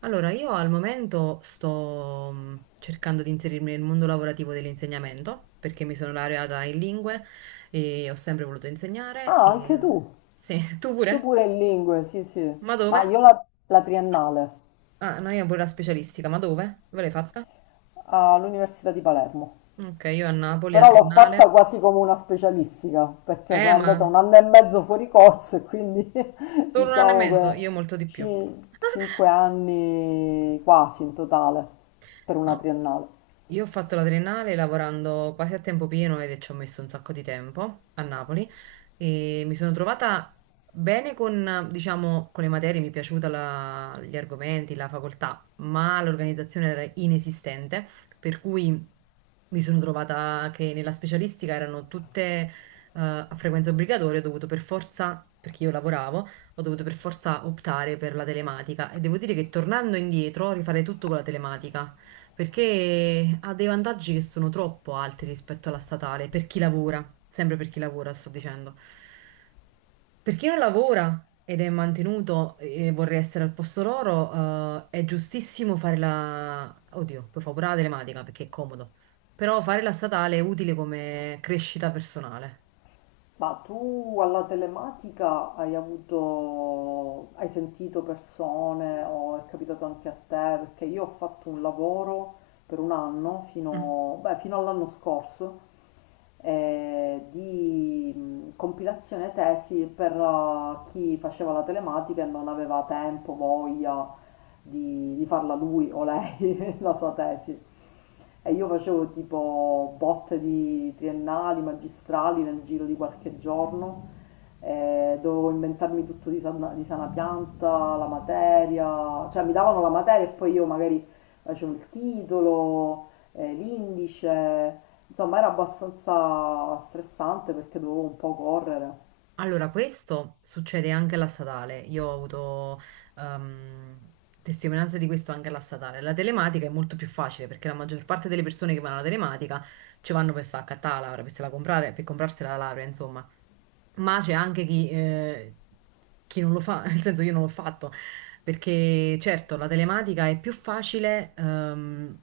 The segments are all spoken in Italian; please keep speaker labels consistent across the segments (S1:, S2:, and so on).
S1: Allora, io al momento sto cercando di inserirmi nel mondo lavorativo dell'insegnamento perché mi sono laureata in lingue e ho sempre voluto insegnare.
S2: Ah, anche
S1: E...
S2: tu?
S1: Sì, tu
S2: Io
S1: pure?
S2: pure in lingue, sì, sì.
S1: Ma
S2: Ma
S1: dove?
S2: io la triennale
S1: Ah, no, io pure la specialistica, ma dove? Dove l'hai fatta?
S2: all'Università di Palermo.
S1: Ok, io a Napoli, a
S2: Però l'ho
S1: Triennale.
S2: fatta quasi come una specialistica, perché sono andata
S1: Ma
S2: un anno e mezzo fuori corso e quindi
S1: solo un anno e
S2: diciamo
S1: mezzo,
S2: che
S1: io molto di più.
S2: cinque anni quasi in totale per una
S1: No.
S2: triennale.
S1: Io ho fatto la triennale lavorando quasi a tempo pieno ed ci ho messo un sacco di tempo a Napoli e mi sono trovata bene con, diciamo, con le materie, mi è piaciuta gli argomenti, la facoltà, ma l'organizzazione era inesistente, per cui mi sono trovata che nella specialistica erano tutte a frequenza obbligatoria, ho dovuto per forza, perché io lavoravo, ho dovuto per forza optare per la telematica e devo dire che tornando indietro rifare tutto con la telematica perché ha dei vantaggi che sono troppo alti rispetto alla statale, per chi lavora, sempre per chi lavora, sto dicendo. Per chi non lavora ed è mantenuto e vorrei essere al posto loro, è giustissimo fare la... Oddio, poi fa pure la telematica perché è comodo, però fare la statale è utile come crescita personale.
S2: Ma tu alla telematica hai avuto, hai sentito persone o è capitato anche a te? Perché io ho fatto un lavoro per un anno,
S1: Mm.
S2: fino, beh, fino all'anno scorso, di compilazione tesi per chi faceva la telematica e non aveva tempo, voglia di farla lui o lei, la sua tesi. E io facevo tipo botte di triennali, magistrali nel giro di qualche giorno, dovevo inventarmi tutto di sana pianta, la materia, cioè mi davano la materia e poi io magari facevo il titolo, l'indice, insomma era abbastanza stressante perché dovevo un po' correre.
S1: Allora, questo succede anche alla statale. Io ho avuto ehm, testimonianza di questo anche alla statale. La telematica è molto più facile perché la maggior parte delle persone che vanno alla telematica ci vanno per scattare la laurea, per se la comprare, per comprarsi la laurea, insomma. Ma c'è anche chi non lo fa, nel senso io non l'ho fatto, perché certo la telematica è più facile ehm,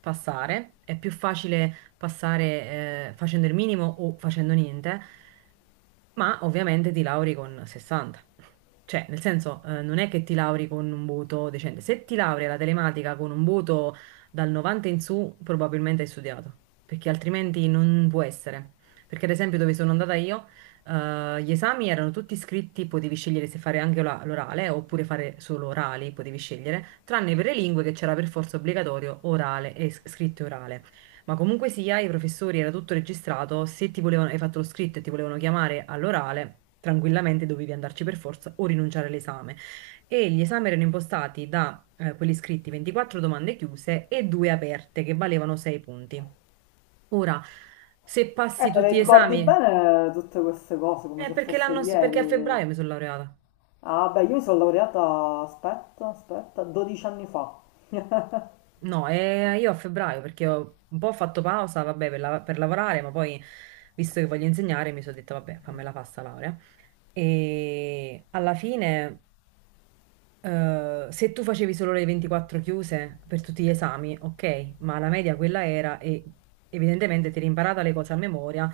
S1: passare, è più facile passare facendo il minimo o facendo niente, ma ovviamente ti lauri con 60. Cioè, nel senso, non è che ti lauri con un voto decente. Se ti laurea la telematica con un voto dal 90 in su, probabilmente hai studiato, perché altrimenti non può essere. Perché ad esempio dove sono andata io, gli esami erano tutti scritti, potevi scegliere se fare anche l'orale oppure fare solo orali, potevi scegliere, tranne per le lingue che c'era per forza obbligatorio orale e scritto e orale. Ma comunque sia, i professori era tutto registrato, se ti volevano, hai fatto lo scritto e ti volevano chiamare all'orale, tranquillamente dovevi andarci per forza o rinunciare all'esame. E gli esami erano impostati da quelli scritti 24 domande chiuse e due aperte che valevano 6 punti. Ora, se passi
S2: Te le
S1: tutti gli
S2: ricordi
S1: esami,
S2: bene tutte queste cose come
S1: è
S2: se
S1: perché
S2: fosse
S1: l'anno, perché a
S2: ieri?
S1: febbraio mi sono laureata.
S2: Ah, beh, io mi sono laureata, aspetta, aspetta, 12 anni fa.
S1: No, io a febbraio perché ho un po' fatto pausa, vabbè, per lavorare, ma poi, visto che voglio insegnare, mi sono detta, vabbè, fammela pasta laurea. E alla fine, se tu facevi solo le 24 chiuse per tutti gli esami, ok, ma la media quella era e evidentemente ti eri imparata le cose a memoria,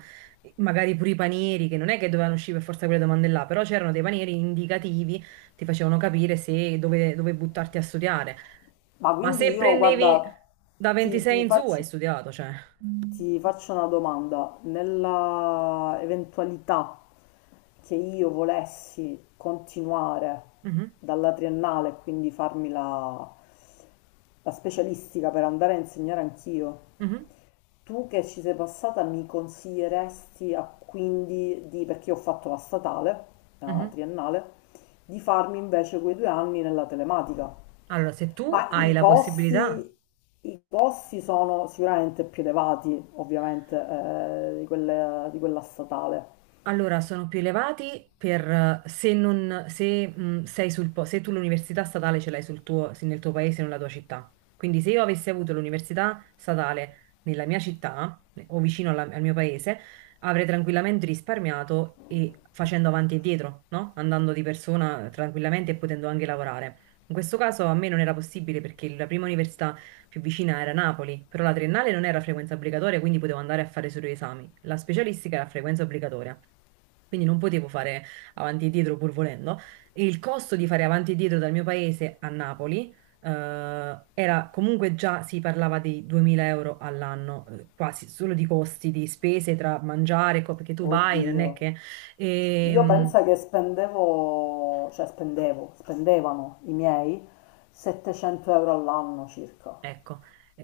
S1: magari pure i panieri, che non è che dovevano uscire per forza quelle domande là, però c'erano dei panieri indicativi, ti facevano capire se dove, dove buttarti a studiare.
S2: Ma
S1: Ma
S2: quindi
S1: se
S2: io,
S1: prendevi
S2: guarda,
S1: da
S2: ti,
S1: 26
S2: ti
S1: in su, hai
S2: faccio,
S1: studiato, cioè.
S2: ti
S1: Mm.
S2: faccio una domanda. Nella eventualità che io volessi continuare
S1: Mhm,
S2: dalla triennale, quindi farmi la specialistica per andare a insegnare anch'io.
S1: mhm,
S2: Tu che ci sei passata mi consiglieresti quindi di, perché io ho fatto la statale, la
S1: mhm.
S2: triennale, di farmi invece quei due anni nella telematica.
S1: Allora, se tu
S2: Ma
S1: hai la possibilità.
S2: i costi sono sicuramente più elevati, ovviamente, di di quella statale.
S1: Allora, sono più elevati per se, non, se, sei sul, po- se tu l'università statale ce l'hai sul tuo, se nel tuo paese, nella tua città. Quindi se io avessi avuto l'università statale nella mia città o vicino al mio paese, avrei tranquillamente risparmiato e facendo avanti e dietro, no? Andando di persona tranquillamente e potendo anche lavorare. In questo caso a me non era possibile perché la prima università più vicina era Napoli, però la triennale non era a frequenza obbligatoria, quindi potevo andare a fare solo gli esami. La specialistica era a frequenza obbligatoria, quindi non potevo fare avanti e dietro pur volendo. E il costo di fare avanti e dietro dal mio paese a Napoli, era comunque già si parlava di 2000 euro all'anno, quasi solo di costi, di spese tra mangiare, perché tu vai, non
S2: Oddio.
S1: è che...
S2: Io
S1: Ehm,
S2: penso che spendevo, cioè spendevo, spendevano i miei 700 euro all'anno circa.
S1: ecco.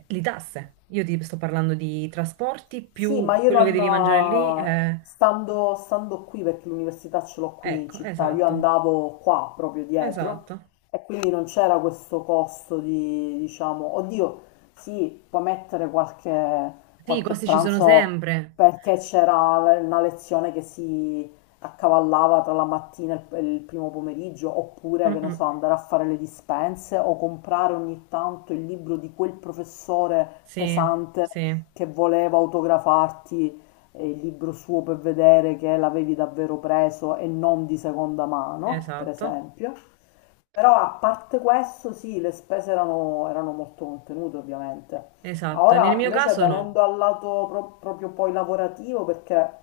S1: Le tasse, io ti sto parlando di trasporti
S2: Sì, ma
S1: più
S2: io
S1: quello che
S2: non,
S1: devi mangiare lì, eh,
S2: stando qui, perché l'università ce l'ho qui in
S1: Ecco,
S2: città, io
S1: esatto,
S2: andavo qua proprio dietro
S1: esatto.
S2: e quindi non c'era questo costo di, diciamo, oddio, sì, puoi mettere qualche,
S1: Sì, i
S2: qualche
S1: costi ci sono
S2: pranzo
S1: sempre.
S2: perché c'era una lezione che si accavallava tra la mattina e il primo pomeriggio, oppure, che ne
S1: Mm-mm.
S2: so, andare a fare le dispense o comprare ogni tanto il libro di quel professore
S1: Sì,
S2: pesante
S1: sì,
S2: che voleva autografarti il libro suo per vedere che l'avevi davvero preso e non di seconda mano, per
S1: esatto,
S2: esempio. Però a parte questo, sì, erano molto contenute, ovviamente.
S1: esatto. Nel
S2: Ora,
S1: mio
S2: invece,
S1: caso
S2: venendo
S1: no.
S2: al proprio poi lavorativo, perché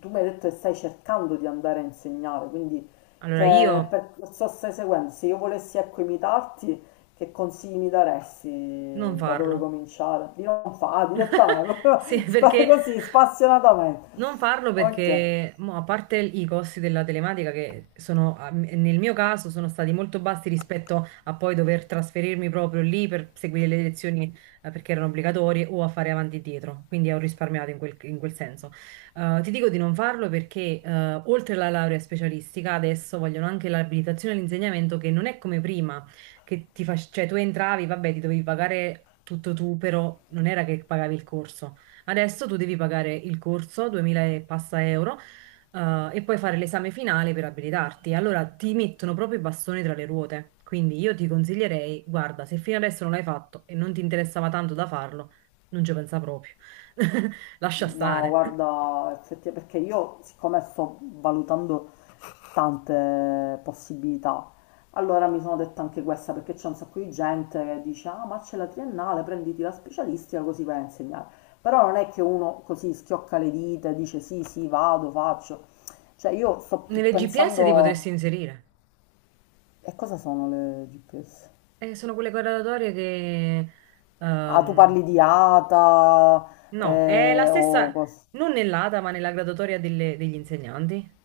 S2: tu mi hai detto che stai cercando di andare a insegnare, quindi
S1: Allora
S2: che
S1: io
S2: percorso stai seguendo? Se io volessi ecco imitarti, che consigli mi
S1: non
S2: daresti? Da dove
S1: farlo.
S2: cominciare? Di non fare direttamente,
S1: Sì, perché
S2: così spassionatamente.
S1: non farlo
S2: Ok.
S1: perché, mo, a parte i costi della telematica che nel mio caso, sono stati molto bassi rispetto a poi dover trasferirmi proprio lì per seguire le lezioni, perché erano obbligatorie o a fare avanti e dietro, quindi ho risparmiato in quel senso. Ti dico di non farlo perché, oltre alla laurea specialistica, adesso vogliono anche l'abilitazione all'insegnamento che non è come prima, che cioè tu entravi, vabbè, ti dovevi pagare tutto tu, però non era che pagavi il corso. Adesso tu devi pagare il corso, 2000 e passa euro, e poi fare l'esame finale per abilitarti. Allora ti mettono proprio i bastoni tra le ruote. Quindi io ti consiglierei, guarda, se fino adesso non l'hai fatto e non ti interessava tanto da farlo, non ci pensa proprio. Lascia
S2: No,
S1: stare.
S2: guarda, effettivamente, perché io siccome sto valutando tante possibilità, allora mi sono detta anche questa, perché c'è un sacco di gente che dice, ah, ma c'è la triennale, prenditi la specialistica così vai a insegnare. Però non è che uno così schiocca le dita e dice sì, sì, vado, faccio. Cioè io sto più
S1: Nelle GPS ti
S2: pensando,
S1: potresti inserire.
S2: e cosa sono le GPS?
S1: Sono quelle graduatorie che...
S2: Ah, tu parli
S1: ehm,
S2: di ATA,
S1: no, è la
S2: eh, o
S1: stessa,
S2: cos-
S1: non nell'ATA, ma nella graduatoria degli insegnanti.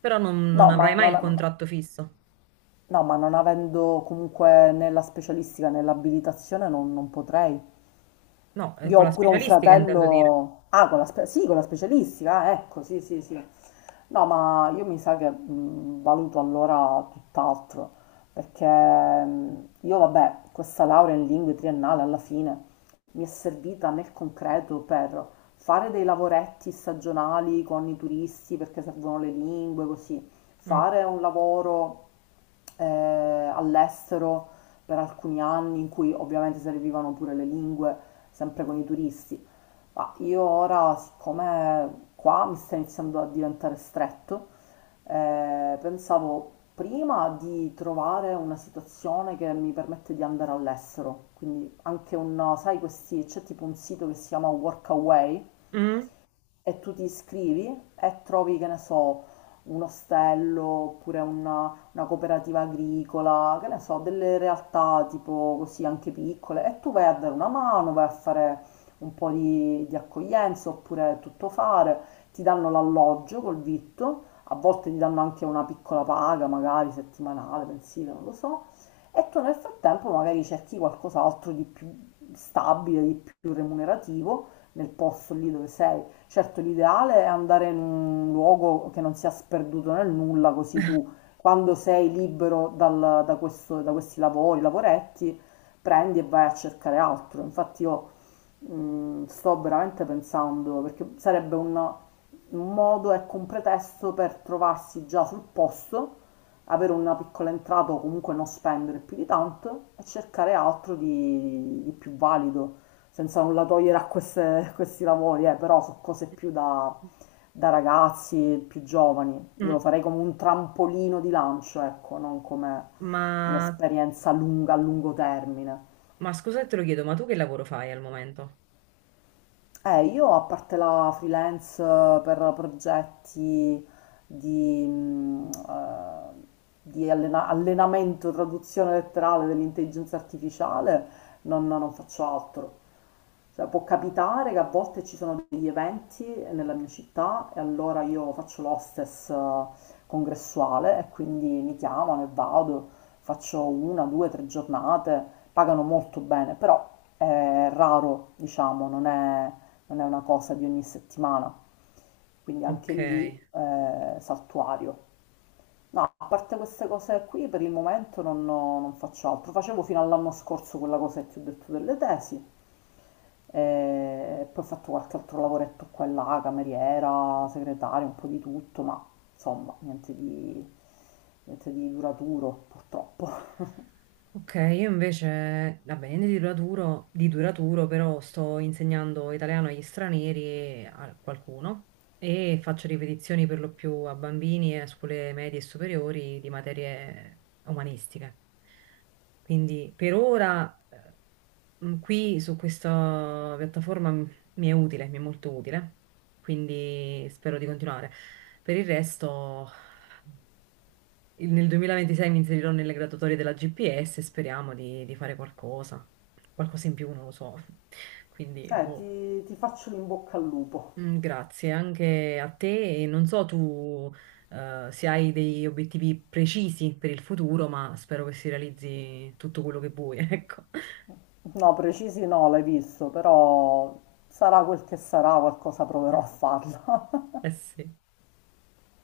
S1: Però non
S2: No, ma
S1: avrai mai il
S2: non,
S1: contratto fisso.
S2: no, ma non avendo comunque né la specialistica né l'abilitazione non potrei.
S1: No,
S2: Io
S1: con la
S2: ho pure un
S1: specialistica intendo dire.
S2: fratello... Ah, sì, con la specialistica, ah, ecco, sì, sì, sì. No, ma io mi sa che valuto allora tutt'altro, perché io, vabbè, questa laurea in lingue triennale alla fine mi è servita nel concreto per fare dei lavoretti stagionali con i turisti perché servono le lingue, così,
S1: Mm.
S2: fare un lavoro all'estero per alcuni anni in cui ovviamente servivano pure le lingue, sempre con i turisti. Ma io ora, siccome qua mi sta iniziando a diventare stretto, pensavo prima di trovare una situazione che mi permette di andare all'estero, quindi anche un, sai, questi, c'è tipo un sito che si chiama Workaway,
S1: Mm.
S2: e tu ti iscrivi e trovi, che ne so, un ostello oppure una cooperativa agricola, che ne so, delle realtà tipo così anche piccole e tu vai a dare una mano, vai a fare un po' di accoglienza oppure tutto fare, ti danno l'alloggio col vitto, a volte ti danno anche una piccola paga, magari settimanale, mensile, non lo so, e tu nel frattempo magari cerchi qualcos'altro di più stabile, di più remunerativo nel posto lì dove sei. Certo, l'ideale è andare in un luogo che non sia sperduto nel nulla, così tu, quando sei libero da questi lavori, lavoretti, prendi e vai a cercare altro. Infatti io sto veramente pensando, perché sarebbe un modo, ecco, un pretesto per trovarsi già sul posto, avere una piccola entrata o comunque non spendere più di tanto e cercare altro di più valido, senza nulla togliere a questi lavori, però su cose più da,
S1: Mm.
S2: da ragazzi più giovani. Io lo
S1: Mm.
S2: farei come un trampolino di lancio, ecco, non come
S1: Ma,
S2: un'esperienza lunga, a lungo termine.
S1: ma scusa se te lo chiedo, ma tu che lavoro fai al momento?
S2: Io a parte la freelance per progetti di, di allenamento, traduzione letterale dell'intelligenza artificiale, non faccio altro. Cioè, può capitare che a volte ci sono degli eventi nella mia città e allora io faccio l'hostess congressuale e quindi mi chiamano e vado, faccio una, due, tre giornate, pagano molto bene, però è raro, diciamo, non è una cosa di ogni settimana, quindi anche
S1: Ok.
S2: lì saltuario. No, a parte queste cose qui, per il momento non faccio altro. Facevo fino all'anno scorso quella cosa che ti ho detto delle tesi. E poi ho fatto qualche altro lavoretto qua e là, cameriera, segretaria, un po' di tutto, ma insomma, niente di duraturo, purtroppo.
S1: Ok, io invece, vabbè, niente di duraturo, però sto insegnando italiano agli stranieri e a qualcuno e faccio ripetizioni per lo più a bambini e a scuole medie e superiori di materie umanistiche. Quindi per ora qui su questa piattaforma mi è molto utile, quindi spero di continuare. Per il resto. Nel 2026 mi inserirò nelle graduatorie della GPS e speriamo di fare qualcosa in più, non lo so. Quindi, boh.
S2: Ti faccio l'in bocca al lupo.
S1: Mm, grazie anche a te e non so tu se hai degli obiettivi precisi per il futuro, ma spero che si realizzi tutto quello che vuoi, ecco.
S2: No, precisi no, l'hai visto, però sarà quel che sarà, qualcosa proverò a farla.
S1: Eh sì.